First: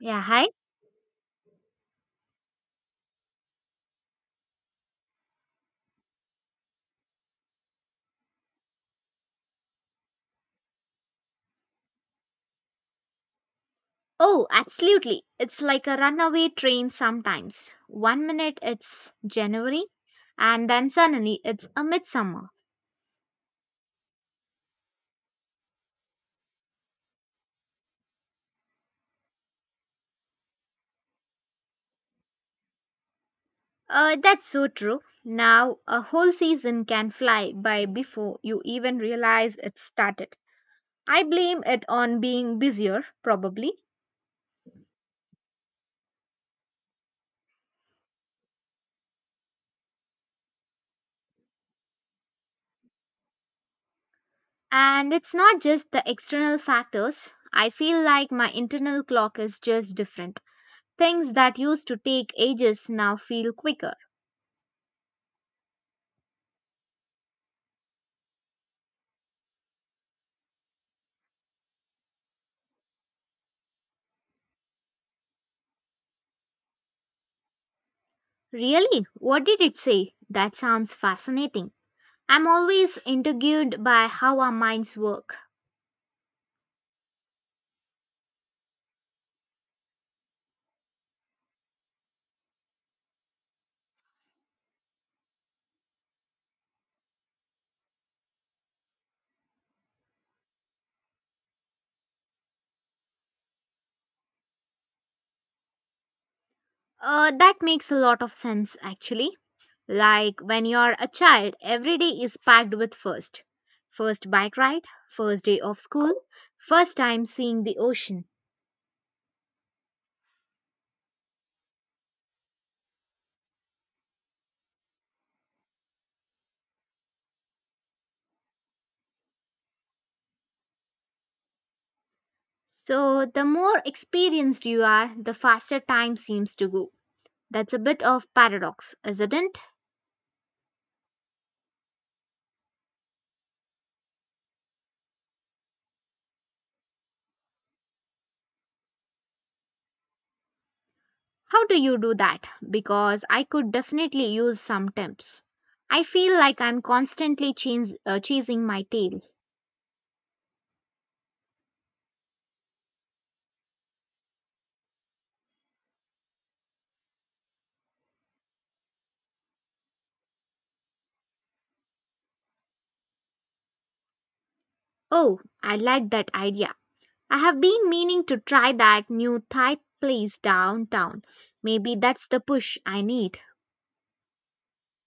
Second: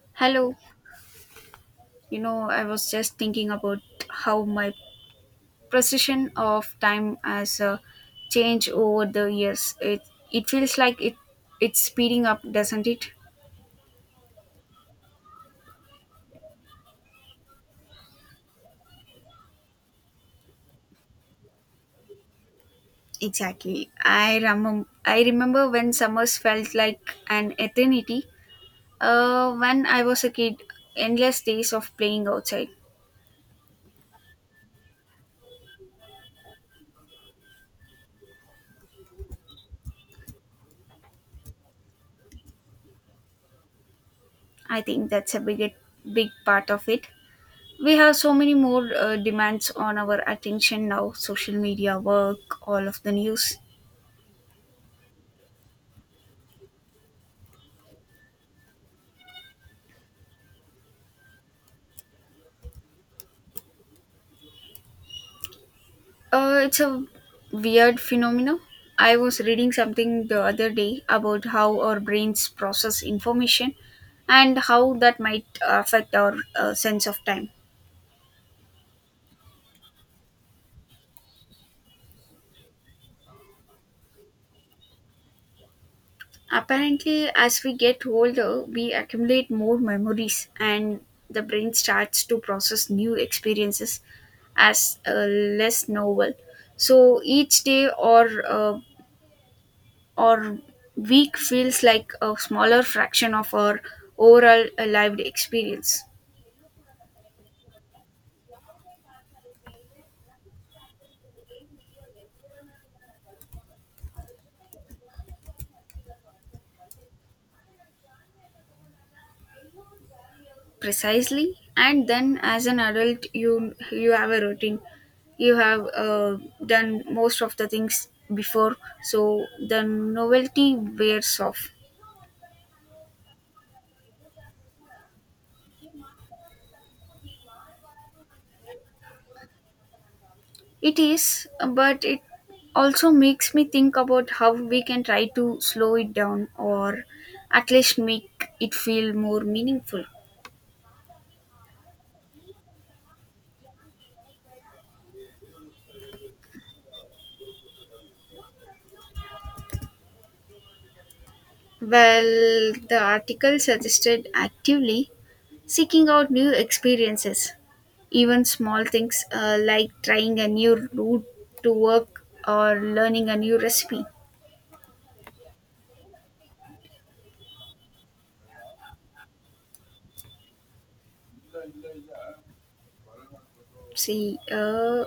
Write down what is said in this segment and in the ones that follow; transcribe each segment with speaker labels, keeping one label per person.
Speaker 1: Yeah, hi.
Speaker 2: Hello, I was just thinking about how my perception of time has changed over the years. It feels like it's speeding up, doesn't it?
Speaker 1: Oh, absolutely. It's like a runaway train sometimes. One minute it's January, and then suddenly it's a midsummer.
Speaker 2: Exactly. I remember when summers felt like an eternity. When I was a kid, endless days of playing outside.
Speaker 1: That's so true. Now, a whole season can fly by before you even realize it started. I blame it on being busier, probably.
Speaker 2: I think that's a big part of it. We have so many more demands on our attention now. Social media, work, all of the news.
Speaker 1: And it's not just the external factors. I feel like my internal clock is just different. Things that used to take ages now feel quicker.
Speaker 2: It's a weird phenomenon. I was reading something the other day about how our brains process information and how that might affect our sense of time.
Speaker 1: Really? What did it say? That sounds fascinating. I'm always intrigued by how our minds work.
Speaker 2: Apparently, as we get older, we accumulate more memories and the brain starts to process new experiences as less novel. So each day or week feels like a smaller fraction of our overall lived experience.
Speaker 1: That makes a lot of sense, actually. Like when you're a child, every day is packed with first. First bike ride, first day of school, first time seeing the ocean.
Speaker 2: Precisely, and then as an adult, you have a routine, you have done most of the things before, so the novelty wears off.
Speaker 1: So, the more experienced you are, the faster time seems to go. That's a bit of paradox, isn't it?
Speaker 2: It is, but it also makes me think about how we can try to slow it down or at least make it feel more meaningful.
Speaker 1: How do you do that? Because I could definitely use some tips. I feel like I'm constantly chasing my tail.
Speaker 2: Well, the article suggested actively seeking out new experiences. Even small things like trying a new route to work or learning a new recipe.
Speaker 1: Oh, I like that idea. I have been meaning to try that new Thai place downtown. Maybe that's the push I need.
Speaker 2: See,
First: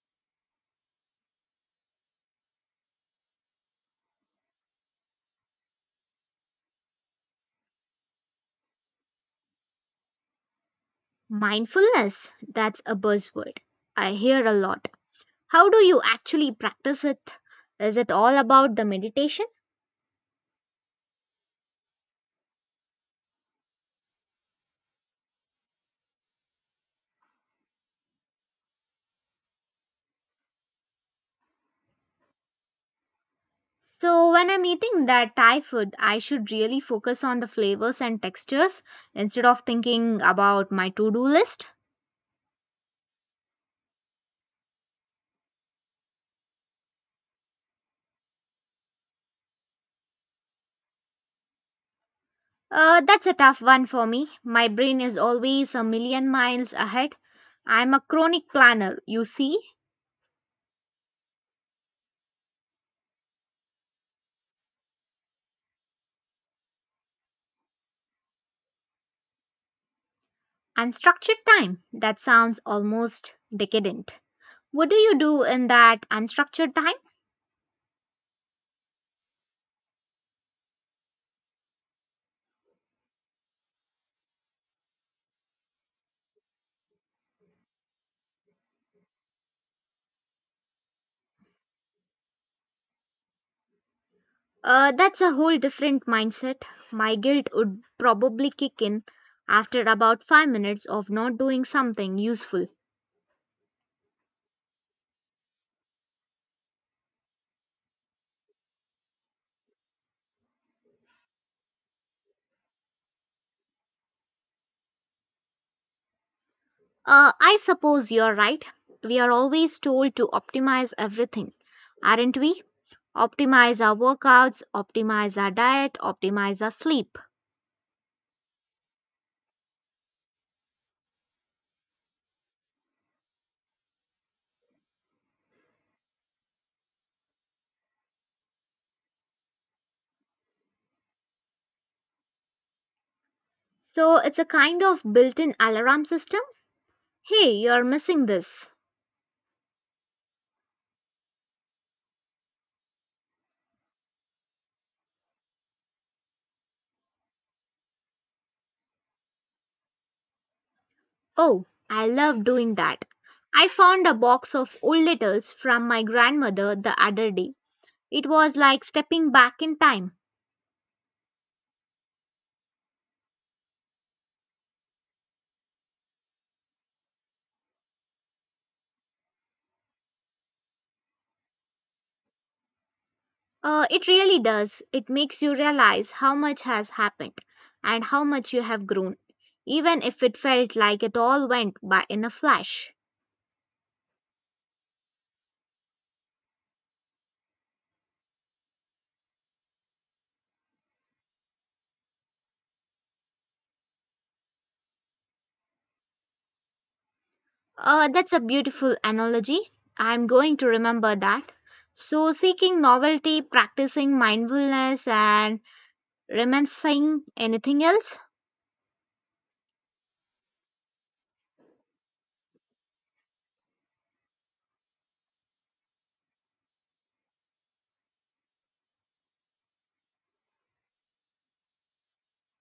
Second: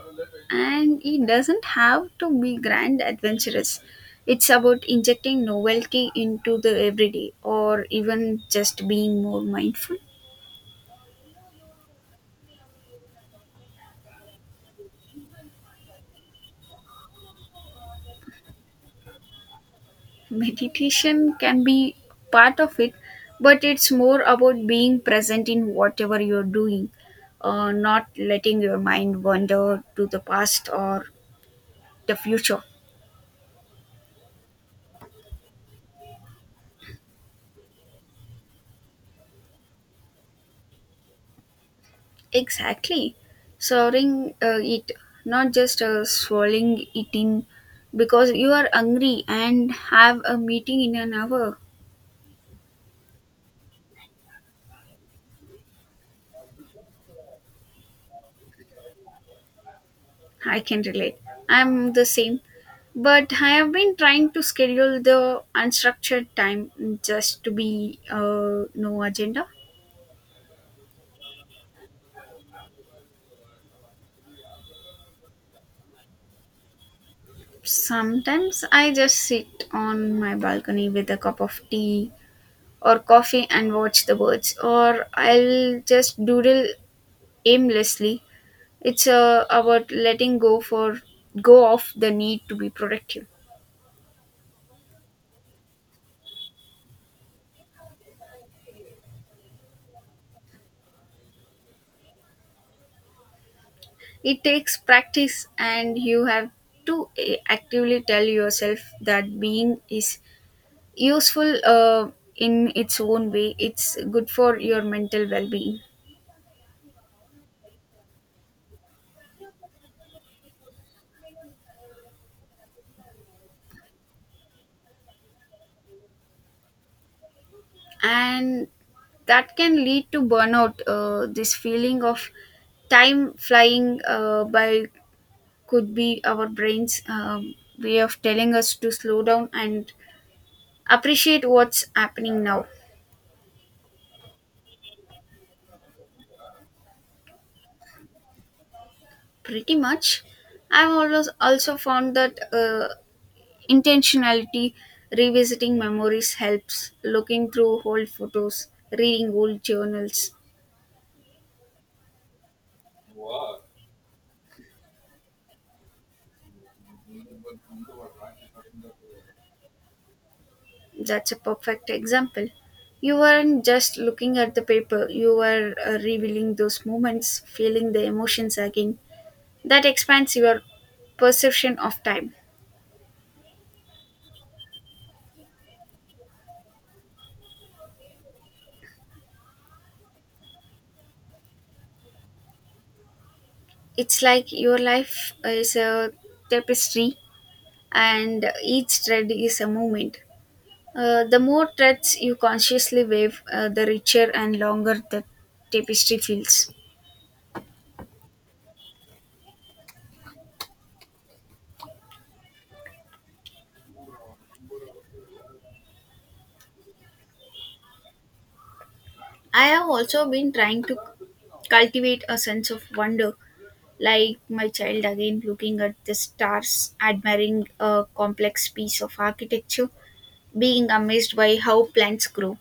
Speaker 2: and it doesn't have to be grand adventurous. It's about injecting novelty into the everyday or even just being more mindful.
Speaker 1: Mindfulness, that's a buzzword. I hear a lot. How do you actually practice it? Is it all about the meditation?
Speaker 2: Meditation can be part of it, but it's more about being present in whatever you're doing, not letting your mind wander to the past or the future.
Speaker 1: So, when I'm eating that Thai food, I should really focus on the flavors and textures instead of thinking about my to do list.
Speaker 2: Exactly, serving it, not just swallowing it in because you are hungry and have a meeting in an hour.
Speaker 1: That's a tough one for me. My brain is always a million miles ahead. I'm a chronic planner, you see,
Speaker 2: I can relate. I'm the same. But I have been trying to schedule the unstructured time, just to be, no agenda.
Speaker 1: and structured time. That sounds almost decadent. What do you do in that unstructured time?
Speaker 2: Sometimes I just sit on my balcony with a cup of tea or coffee and watch the birds, or I'll just doodle aimlessly. It's about letting go off the need to be productive.
Speaker 1: That's a whole different mindset. My guilt would probably kick in after about 5 minutes of not doing something useful.
Speaker 2: It takes practice, and you have to actively tell yourself that being is useful, in its own way. It's good for your mental well being.
Speaker 1: I suppose you're right. We are always told to optimize everything, aren't we? Optimize our workouts, optimize our diet, optimize our sleep.
Speaker 2: And that can lead to burnout. This feeling of time flying by could be our brain's way of telling us to slow down and appreciate what's happening now.
Speaker 1: So it's a kind of built in alarm system. Hey, you're missing this.
Speaker 2: Pretty much. I've always also found that, Intentionality, revisiting memories helps, looking through old photos, reading old journals.
Speaker 1: Oh, I love doing that. I found a box of old letters from my grandmother the other day. It was like stepping back in time.
Speaker 2: That's a perfect example. You weren't just looking at the paper, you were revealing those moments, feeling the emotions again. That expands your perception of time.
Speaker 1: It really does. It makes you realize how much has happened and how much you have grown, even if it felt like it all went by in a flash.
Speaker 2: It's like your life is a tapestry and each thread is a moment. The more threads you consciously wave, the richer and longer the tapestry feels.
Speaker 1: That's a beautiful analogy. I'm going to remember that. So, seeking novelty, practicing mindfulness, and reminiscing anything else?
Speaker 2: I have also been trying to cultivate a sense of wonder, like my child again looking at the stars, admiring a complex piece of architecture, being amazed by how plants grow.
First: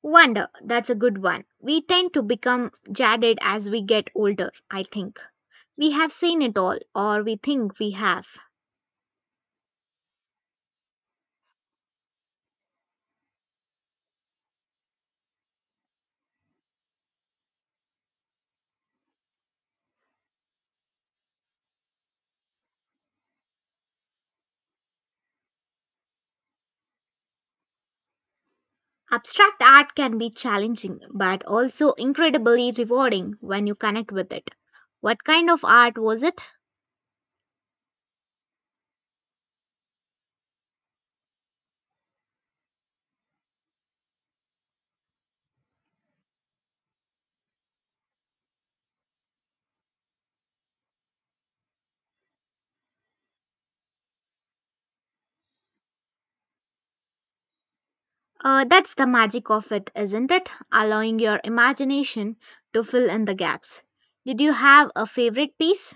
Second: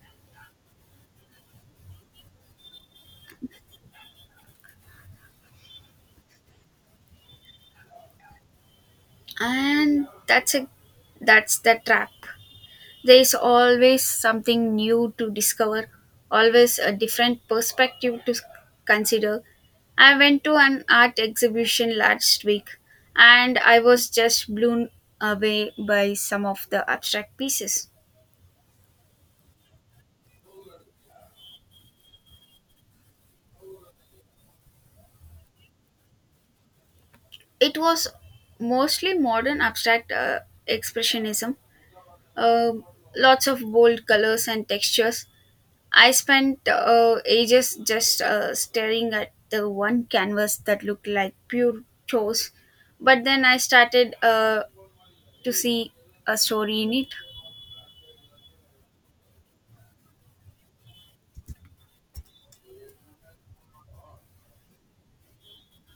Speaker 1: Wonder. That's a good one. We tend to become jaded as we get older, I think. We have seen it all, or we think we have.
Speaker 2: And that's the trap. There is always something new to discover, always a different perspective to consider. I went to an art exhibition last week and I was just blown away by some of the abstract pieces.
Speaker 1: Abstract art can be challenging but also incredibly rewarding when you connect with it. What kind of art was it?
Speaker 2: It was mostly modern abstract expressionism, Um lots of bold colors and textures. I spent ages just staring at the one canvas that looked like pure chose. But then I started to see a story in it.
Speaker 1: That's the magic of it, isn't it? Allowing your imagination to fill in the gaps. Did you have a favorite piece?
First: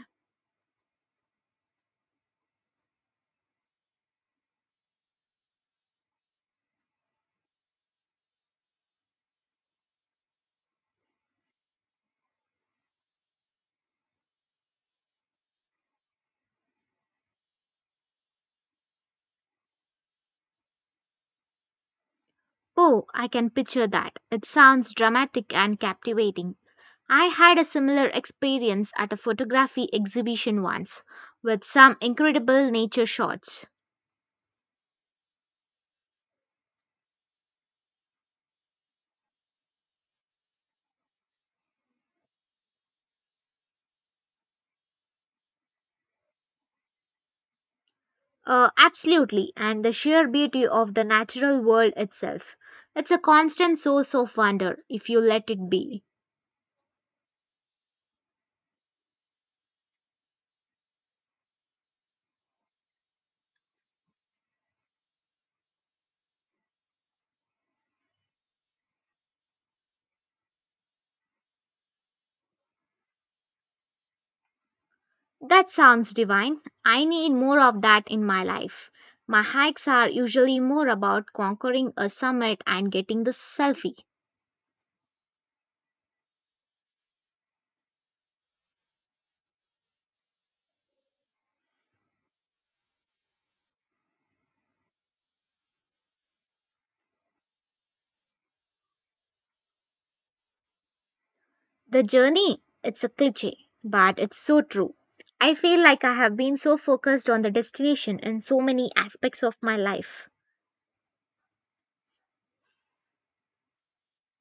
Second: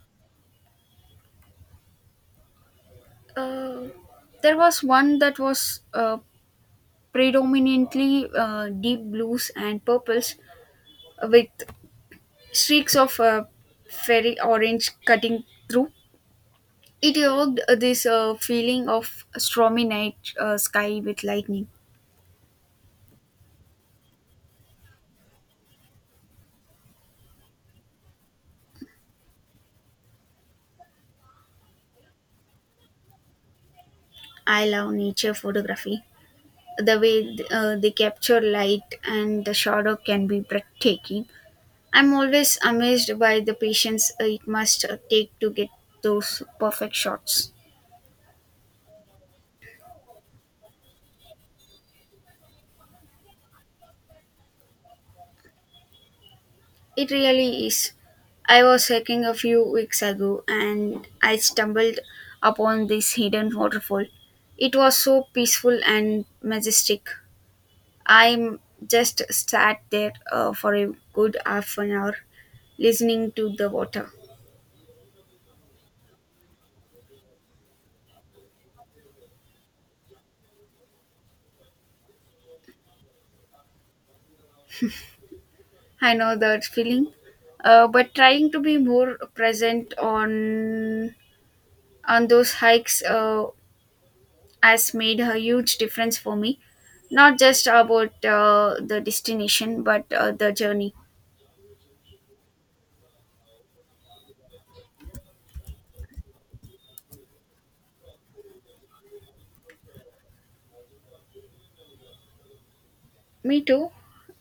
Speaker 2: Uh, there was one that was predominantly deep blues and purples with streaks of fairy orange cutting through. It evoked this feeling of stormy night sky with lightning.
Speaker 1: Oh, I can picture that. It sounds dramatic and captivating. I had a similar experience at a photography exhibition once with some incredible nature shots.
Speaker 2: I love nature photography. The way they capture light and the shadow can be breathtaking. I'm always amazed by the patience it must take to get those perfect shots.
Speaker 1: Absolutely, and the sheer beauty of the natural world itself. It's a constant source of wonder if you let it be.
Speaker 2: It really is. I was hiking a few weeks ago and I stumbled upon this hidden waterfall. It was so peaceful and majestic. I just sat there for a good half an hour listening to the water.
Speaker 1: That sounds divine. I need more of that in my life. My hikes are usually more about conquering a summit and getting the selfie.
Speaker 2: I know that feeling. But trying to be more present on those hikes has made a huge difference for me. Not just about the destination, but the journey.
Speaker 1: The journey, it's a cliche, but it's so true. I feel like I have been so focused on the destination in so many aspects of my life.
Speaker 2: Me too.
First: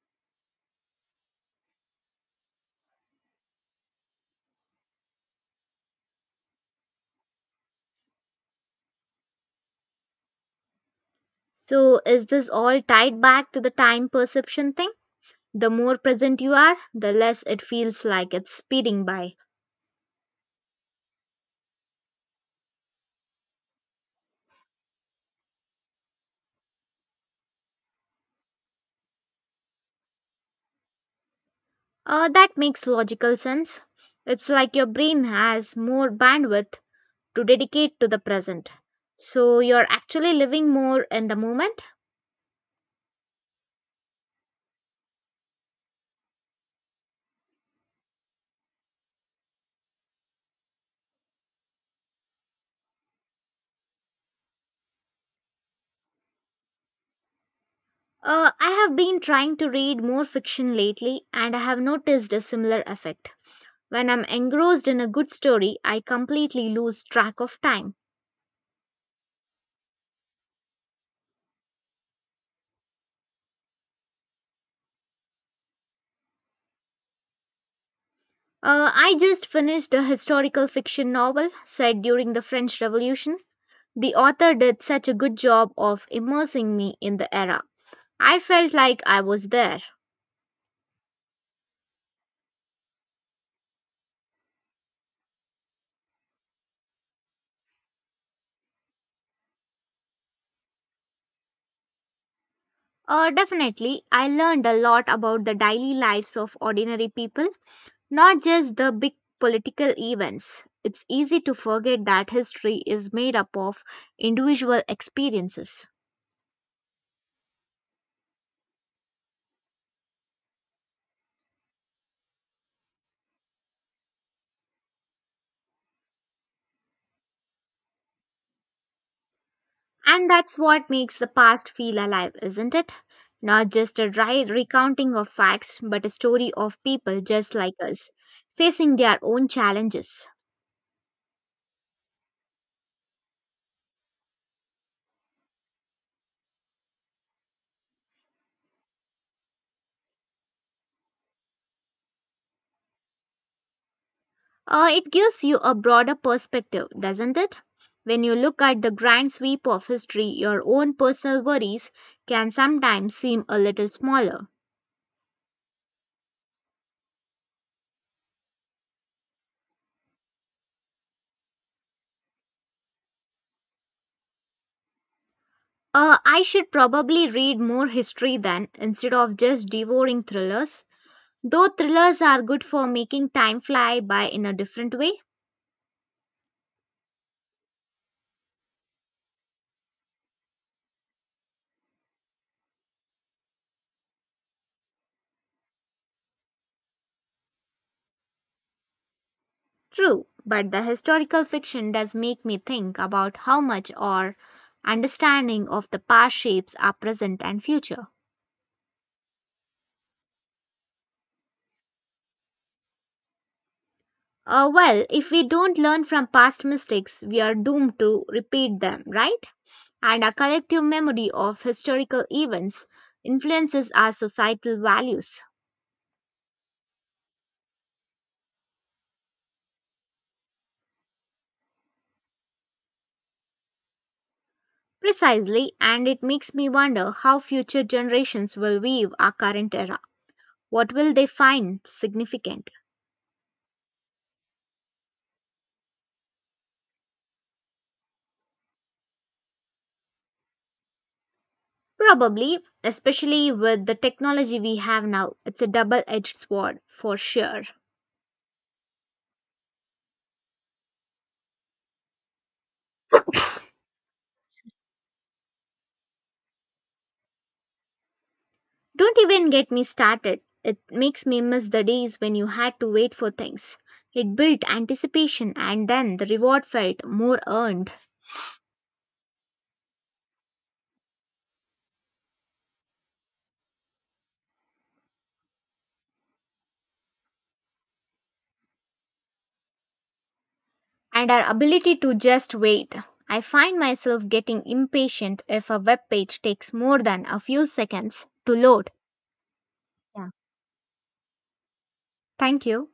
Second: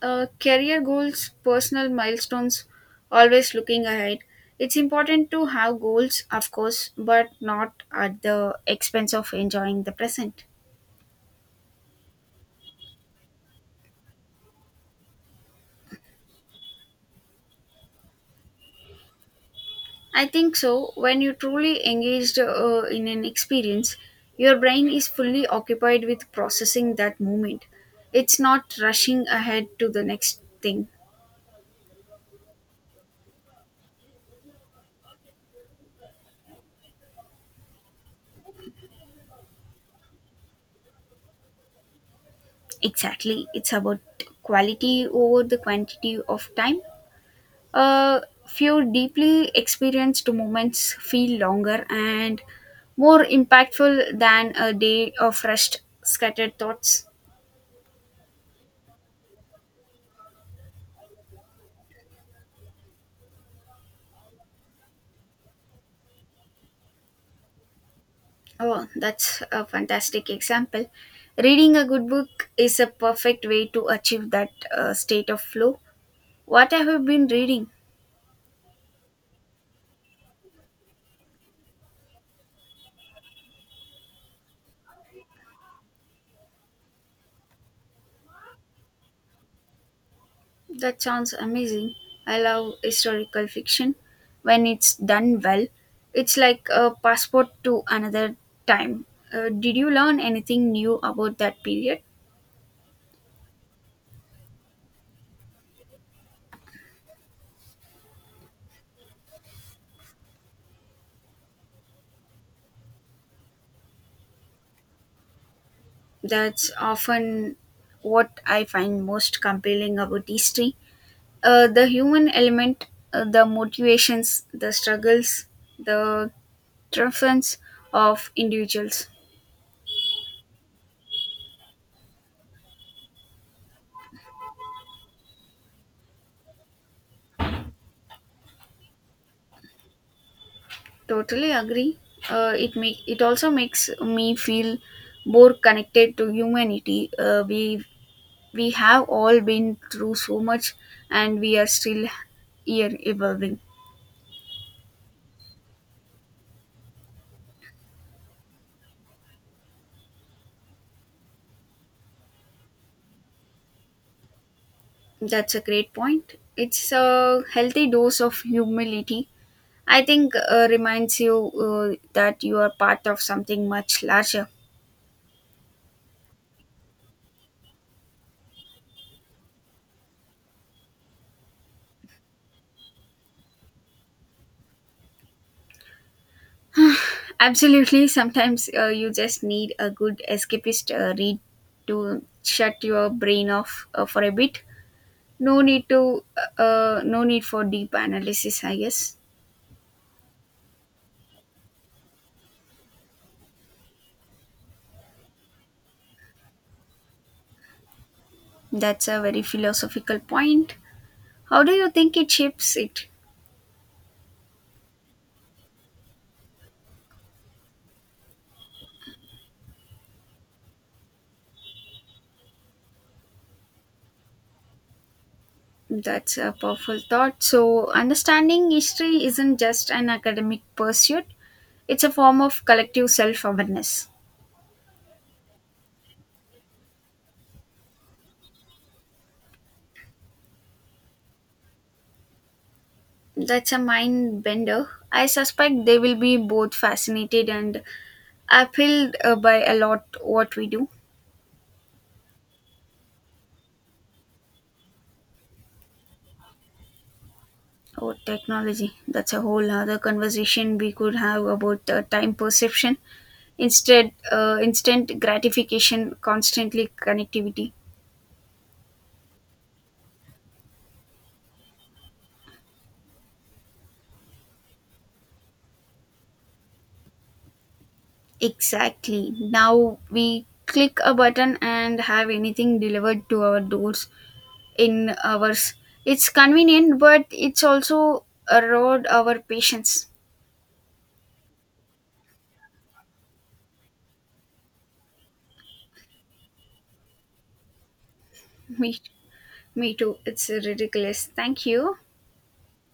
Speaker 2: Career goals, personal milestones, always looking ahead. It's important to have goals, of course, but not at the expense of enjoying the present.
Speaker 1: So, is this all tied back to the time perception thing? The more present you are, the less it feels like it's speeding by.
Speaker 2: I think so. When you truly engaged in an experience, your brain is fully occupied with processing that moment. It's not rushing ahead to the next thing.
Speaker 1: That makes logical sense. It's like your brain has more bandwidth to dedicate to the present. So you're actually living more in the moment.
Speaker 2: Exactly. It's about quality over the quantity of time. A few deeply experienced moments feel longer and more impactful than a day of rushed, scattered thoughts.
Speaker 1: I have been trying to read more fiction lately and I have noticed a similar effect. When I'm engrossed in a good story, I completely lose track of time.
Speaker 2: Oh, that's a fantastic example. Reading a good book is a perfect way to achieve that state of flow. What have you been reading?
Speaker 1: I just finished a historical fiction novel set during the French Revolution. The author did such a good job of immersing me in the era. I felt like I was there.
Speaker 2: That sounds amazing. I love historical fiction when it's done well. It's like a passport to another time. Did you learn anything new about that period?
Speaker 1: Definitely, I learned a lot about the daily lives of ordinary people, not just the big political events. It's easy to forget that history is made up of individual experiences.
Speaker 2: That's often what I find most compelling about history. The human element, the motivations, the struggles, the triumphs of individuals.
Speaker 1: And that's what makes the past feel alive, isn't it? Not just a dry recounting of facts, but a story of people just like us, facing their own challenges.
Speaker 2: Totally agree. It also makes me feel more connected to humanity. We have all been through so much, and we are still here evolving.
Speaker 1: It gives you a broader perspective, doesn't it? When you look at the grand sweep of history, your own personal worries can sometimes seem a little smaller.
Speaker 2: That's a great point. It's a healthy dose of humility. I think, reminds you, that you are part of something much larger.
Speaker 1: I should probably read more history then instead of just devouring thrillers. Though thrillers are good for making time fly by in a different way.
Speaker 2: Absolutely. Sometimes you just need a good escapist read to shut your brain off for a bit. No need to, no need for deep analysis, I guess.
Speaker 1: True, but the historical fiction does make me think about how much our understanding of the past shapes our present and future.
Speaker 2: That's a very philosophical point. How do you think it shapes it?
Speaker 1: Well, if we don't learn from past mistakes, we are doomed to repeat them, right? And our collective memory of historical events influences our societal values.
Speaker 2: That's a powerful thought. So understanding history isn't just an academic pursuit; it's a form of collective self-awareness.
Speaker 1: Precisely, and it makes me wonder how future generations will view our current era. What will they find significant?
Speaker 2: That's a mind bender. I suspect they will be both fascinated and appealed by a lot what we do.
Speaker 1: Probably, especially with the technology we have now, it's a double edged sword for sure.
Speaker 2: Or technology, that's a whole other conversation we could have about, time perception, instead, instant gratification, constantly connectivity.
Speaker 1: Don't even get me started. It makes me miss the days when you had to wait for things. It built anticipation and then the reward felt more earned.
Speaker 2: Exactly, now we click a button and have anything delivered to our doors in hours. It's convenient, but it's also erode our patience.
Speaker 1: And our ability to just wait. I find myself getting impatient if a web page takes more than a few seconds to
Speaker 2: me
Speaker 1: load.
Speaker 2: me too,
Speaker 1: Yeah.
Speaker 2: it's ridiculous. Thank you.
Speaker 1: Thank you.